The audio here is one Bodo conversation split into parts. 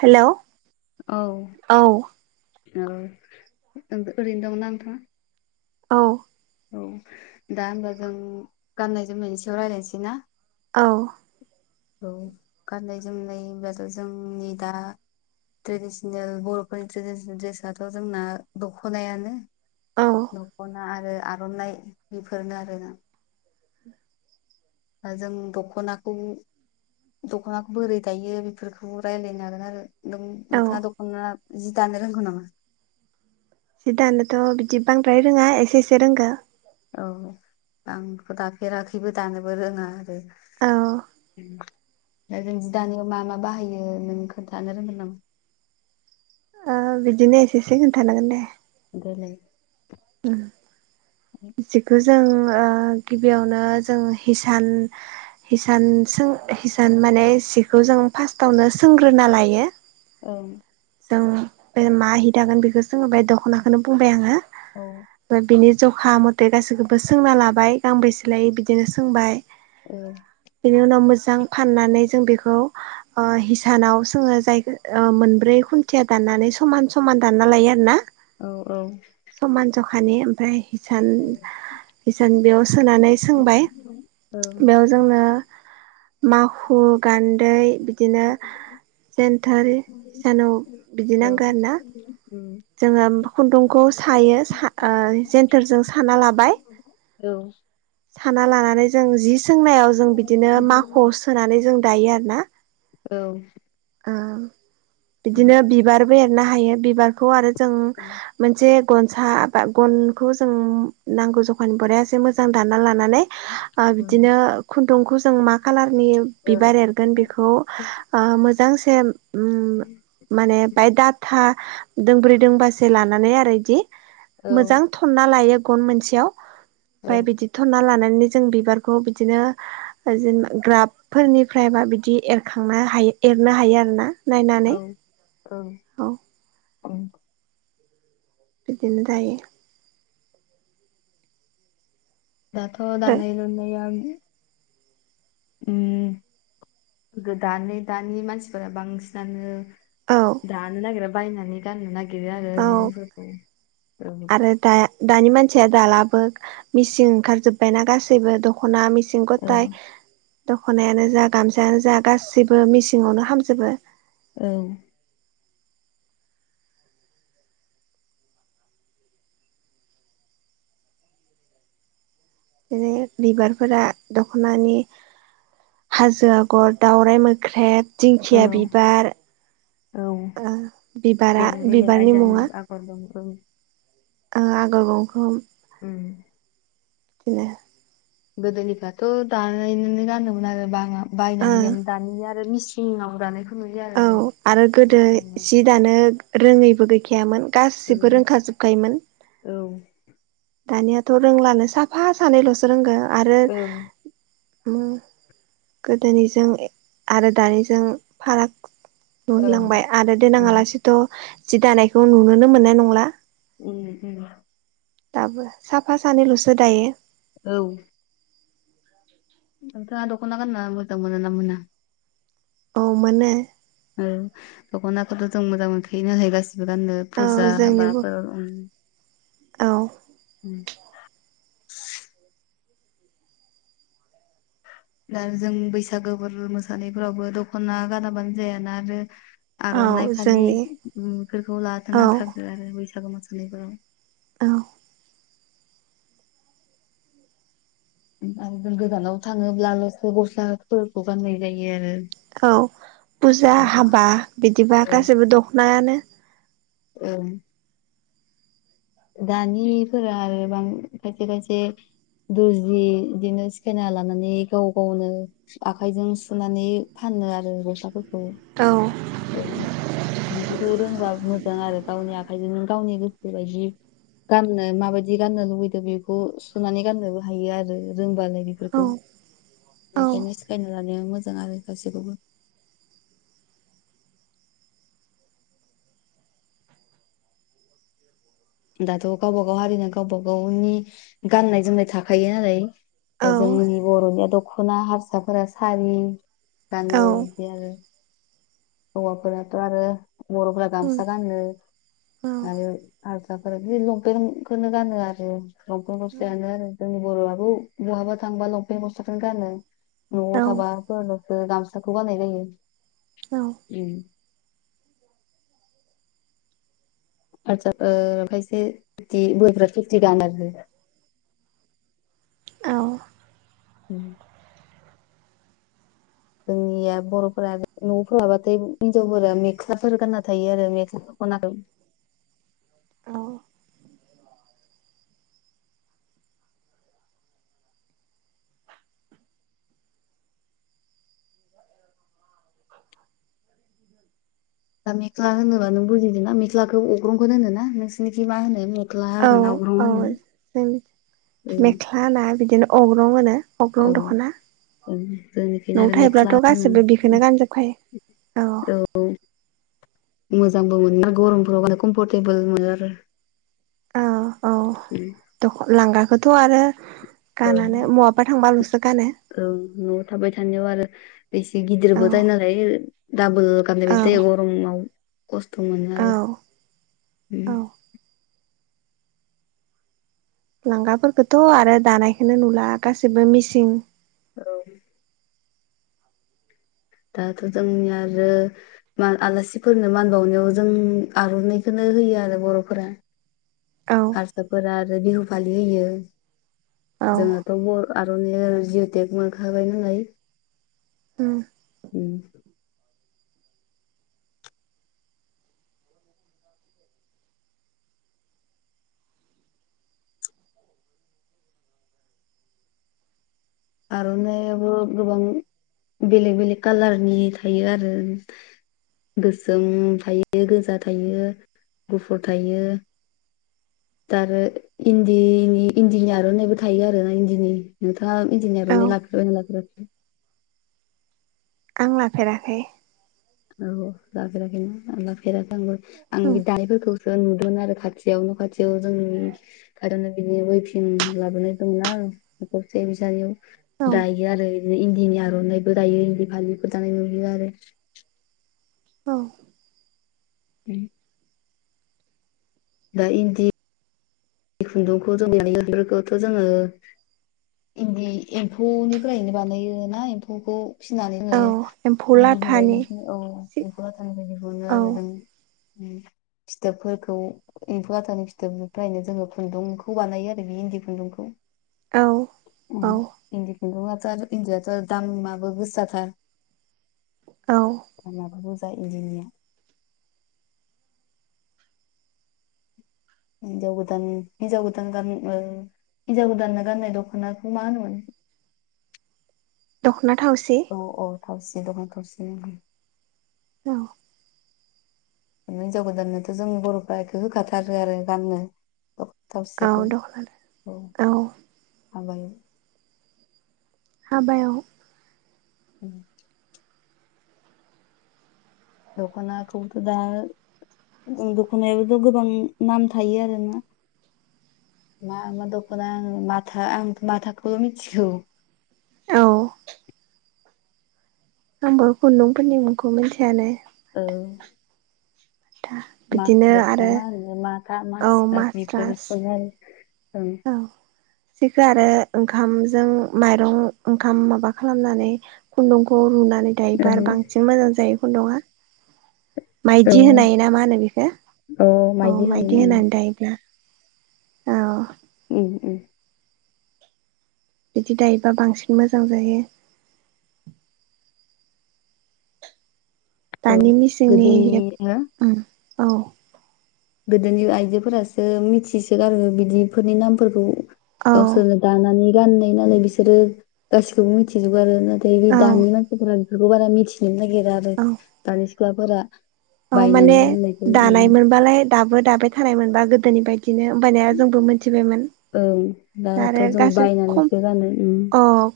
हेल' औ औ ओरैनो दंना नोंथाङा औ औ दा होनबा जों गाननाय जोमनायनि सायाव रायज्लायनोसै ना औ औ गाननाय जोमनाय होनब्लाथ' जोंनि दा ट्रेडिसनेल बर'फोरनि ट्रेडिसनेल दड्रेसाथ' जोंना दख'नायानो औ दख'ना आरो आर'नाइ बेफोरनो आरो जों दख'नाखौ दख'नाखौ बोरै दायो बेफोरखौ रायलायनो हागोन आरो औ नोंथाङा दख'ना जि दानो रोंगौ नामा जिदानोथ' बिदि बांद्राय रोङा एसे एसे रोंगो औ आंथ' दाफेराखैबो दानोबो रोङा आरो औ जों जि दानायाव मा मा बाहायो नों खोन्थानो रोंगोन नामा ओ बिदिनो एसेसे खोन्थानांगोन दे देलाय उ जिखौ जों ओ गिबियावनो जों हिसान हिसान सों हिसान माने सिखौ जों फार्स्टावनो सोंग्रोना लायो औ जों बे माहि दागोन बेखौ जोङो बे दख'नाखौनो बुंबाय औ आङो बिनि जखा मथे गासैखौबो सोंना लाबाय गांबेसे लायो बिदिनो सोंबाय औ बिनि उनाव मो फाननानै जों बेखौ हिसानाव जोङो जाय मोनब्रै खुथिया दान नानै समान समान दानना लायो आरो ना औ औ समान जखानि ओमफ्राय हिसान हिसान बेयाव सोनानै सोंबाय उम बेयाव जोंनो माखु गान दै बिदिनो जेन्थोर इसानाव बिदि औ नांगौ आरो ना जोङो खुन्दुंखौ सायो ओ जेेनथोरजों साना लाबाय औ साना लानानै जों जि सोंनायाव जों बिदिनो माख' सोनानै जों दायो आरो ना औ ओ उम बिदिनो बिबारबो एरनो हायो बिबारखौ आरो जों उम मोनसे गनसा बा गनखौ जों नांगौ जखानिफ्राय एसे मोजां दाना लानानै नै ओ ओं बिदिनो खुन्दुंखौ जों मा खालारनि बिबार एरगोन बेखौ ओ मो सेम ओम माने ओमफ्राय डाटा दोंब्रै दोंबासो लानानै आरो इदि औ मोजां थनना लायो गन मोनसेआव ओमफ्राय बिदि थनना लाना माने जों बिबारखौ बिदिनो जेनेबा ग्राबफोरनिफ्रायबा बिदि एरखांनो हायो एरनो हायो आरो ना नायनानै । ओं औ औ बिदिनो जायो । दाथ' आरो दानाय लुनाया उ गोदानै दानि मानसिफोरा बांसिनानो औ दानो नागेरा बायनानै गाननो ना [unintelligible] औ आरो औ [unintelligible] आरो दा दानि मानसिया दालाबो मिसिं ओंखारजोब्बायनाा गासैबो दख'ना मि सिं औ गथाय दख'नायानो जा गामसायानो जा गासैबो मेसिङावनो हामजोबो । औ। बिदिनो बिबारफोरा दखनानि हाजो आगर, दाावराइ मोख्रेब, औ दिंखिया बिबार औ ओ बिबारा बेलेग-बेलेग बिबारनि मुङा आयदानि आगर दं । ओ आगर गंखं उम । बिदिनो । गोदोनिफ्राथ' दानाय नोनो गानोमोन आरो बाङा ओ बायनानै गैयामोन दानिनिया आरो मिसि इंआव दानायखौ। नुयो आरो औ आरो गोदो बांसिनानो जि दानो रोङैबो गैखायामोन। गासिबो रोंखाजोबखायोमोन । ओं दानियाथ' रोंलानो साफा सानैल'सो रोंगो आरो ओं ओ गोदोनिजों आरो दानिजों फाराग नुलांबाय आरो उम देनाङालासेथ' जि दानायखौ नुनोनो मोननाय नंला । उम उम। दाबो साफा सानैल'सो दायो । औ। नोंथाङा दख'ना गानना मोजां मोनो ना मोना? औ मोनो । औ दख'नाखौथ' जों मोजां मोनखायो नालाय गासि बो गाननो औ फुजा जोंनिबो हाबाफोराव उ । औ। [inaudible] दा जों बैसागो फोर मोसानाय फोरावबो दख'ना गानाबानो जायाना औ आरो आर'नाइ फालि जोंनि बेफोरखौ लाथार औ नांथारगो आरो बैसागु मोसानायफोराव । औ। उ आरो जों गोजानाव थाङोब्लाल'सो गस्लाफोरखौ गाननाय जायो आरो । औ पुजा, हाबा बिदिबा गासैबो दखनायानो । उम। दानिफोरा आरोबां खायसे-खायसे दुरजि बिदिनो सिखायना लानानै गाव गावनो आखाइजों सुनानै फा नो आरो गस्लाफोरखौ औ। हायो बेफोरखौ रोंबा मोजां आरो गावनि आखाइजों गावनि गोसोबायदि गाननो माबायदि गाननो लुबैदों बेखौ सुनानै गाननोबो हायो आरो रोंबालाय औ बेफोरखौ । औ बेनिखायनो सिखायना लानाया मोजां आरो गासैखौबो। दाथ' गावबा गाव हारिना गावबा गावनि गाननाय जोमनाय थाखायो औ नालाय जोंनि बर'निया दख'ना, हारसाफोरा सारि औ गानो बिदि आरो । हौवाफोराथ' आरो बर'फोरा उम गामसा गानो औ आरो आ हारसाफोरा बि लंपेन्टखौनो गानो आरो लंपेंन गसलायानो आरो जोंनि बर'आबो बहाबा। थांबा लंफेन गस्लाखौनो गानो औ न'आव थाबाफोर लसो गामसाखौ गाननाय जायो। उम। आदसा ओ खायसे धुति बोरायफ्रा धुति गानो आरो। [inaudible] औ उम। जोंनिया बर'फोरा न'फोर लाबाथाय हिनजावफोरा मेक्लाफोर गानना थायो आरो मेक्ला खनादों औ दा मेख्ला होनोबा नों बुजिदों ना मेख्लाखौ अग्रंखौ होनो ना नोंसिोरनिखै मा होनो मे औ औ जों ओं मेख्ला होना बिदिनो अग्रं होनो औ अग्रं दख'ना ओं जोंनिखैना न'आव आरो मेख्ला थायोब्लाथ' गाससिबो बिखौनो गानजोबखायो औ मोजांबो मोनो गरमफोराव कमफर्टेबोल मोनो आरो औ औ दख लांगाखौथ' आरो औ गानानो महाबा थांबाल'सो गानो औ न'आव थाबाय थानायाव आरो एसे औ गिदिरबो दायो नालाय दाबोल औ गाननायबायदि जायो गरमाव खस्थ' मोनो औ आरो औ ओम लांगाफोरखौथ' आरो दानायखौनो नुला गाससिबो मिसिं औ दाथ' जोंनि आरो माआलासिफोरनो मान बावनायाव जों आर'नाइखौनो होयो आरो बर'फोरा औ हारसाफोरा आरो बिहु फालि होयो औ जोङोथ' बर' आर'नाइआ जिअ'टेक मोनखाबाय नालाय ओय उम आर'नाइयाबो गोबां बेलेग बेलेक कालारनि थायो आरो ओ गोसोम थायो गोजा थायो गुफुर थायो दा आरो इन्दिनि इन्दिनि आर'नाइबो थायो आरोना इन्दिनि दा औ इन्दिनि लाफेरबायना लाफेराखौ आं लाफेराखै औ लाफेराखैना लाफेराखै आंबो आं उम बे दाफोरखौसो नुदोंमोन आरो खाथियावनो न'खाथियाव जोंनि आरनाइ बिदिनो वइफिं लाबोनाय दंना बे बिसार औ [unintelligible] दायो आरो बिदिनो इन्दिनि आर'नाइबो गायो इन्दि फालिफोर दानाय नुयो आरो औ उम दा इन्दि बे खुन्दुंखौ जों दायो खौथ' जोङो इन्दि एम्फौनिफ्रायनो बानायोना एम्फौखौ फिसिनानै औ होयो एम्फौ इन्दि बिलाइ लाथानि औ सि एम्फौ लाथानिफ्राय बेखौ मोनो औ आरो जों फिथोबफोरखौ एम्फौ लाथानि फिथोबनिफ्रायनो जोङो खुन्दुंखौ बानायो आरो बे इन्दि खुन्दुंखौ औ ओम औ इन्दि खुन्दुंआ इन्दियाथ' दामाबो गोसा थार औ इन्दिनिया हिन्जाव गोदान हिनजाव गोदान गान ओ हिनजाव गोदानना गान्नाय दख'नाखौ मा होनोमोन दखनाथाउसि औ औ थावसि दखान थावसि होनो ओम औ हिन्जाव गोदाननोथ' जों बर'फ्रा एखौ होखाथारो आरो गाननो दख'ना थावसिखौ औ दखलानो औ हाबायो। हाबायाव उम दखनाखौथ' दा ओं दख'नायाबोथ' गोबां नाम थायो आरोना मा मा दखान मथा आंथ मथा खम मिथिगौ औ आंबो खुन्दुंफोरनि मुंखौ मिथियानो औ। दा बिदिनो मासस ना आरो मा होनो मा दा मास्रास बेफोरखौनो ओं जिखौ आरो ओंखामजों माइरं ओंखाम माबा खालामनानै खुन्दुंखौ रुनानै रैदाइबार आरो बांसिन मोजां जायै खुन्दुङा औ माइदि होनाय ना मा होनो बेखौ औ माइदि होनानै दायोब्ला औ उम उम बिदि दायोबा बांसिन मोजां जायो। औ दानि गोदोनि मिसिंनि हो ओम औ। गोदोनि आइजोफोरासो मिथिसोगारो बिदिफोरनि नामफोरखौ। औ गावसोरनो दानानै गाननाय नालाय बिसोरो गासिखौबो मिथिजोबबो आरो दैनि औ दानि मासिफ्रा बेफोरखौ बारा मिथिनोनो नागिरा आरो औ दानि सिख्लाफोरा औ माने बायनानै गाननायखौ उम दानाय मोनबालाय दाबो दाबाय थानाय मोनबा गोदोनि बायदि बिदिनो होनोमबानिया जोंबो मिथिबायमोन ओं दा दाथ' आरो जों बायनानैसो गानो ओम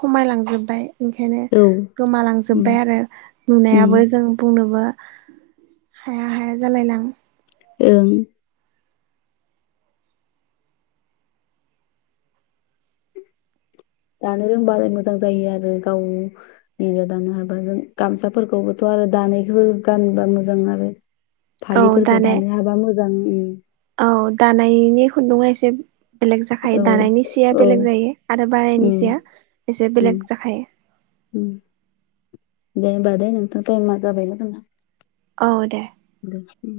खमायलांजोबबाय ओंखायनो उम गोमालांजोब्बाय आरो उम नुनायाबो जों बुंनोबो। हाया हाया जालायलां ओं दानो रोंबाल मोजां जायो आरो गाव निजा दानो हाबा जों गामसाफोरखौबोथ' आरो दानायखौबो गानोबा मोजां आरो औ फालिफोरखौ दानाय दानो हाबा मोजां उम औ दानायनि खुन्दुङा एसे बेलेग जाखायो औ दानायनि सिया औ बेलेग जायो आरो बारायनायनि उम सिया एसे उम बेलग जाखायो। उम दे होनोमबा दे नोंथ' टाइमा जाबायनाा जोंना औ दे। दे उम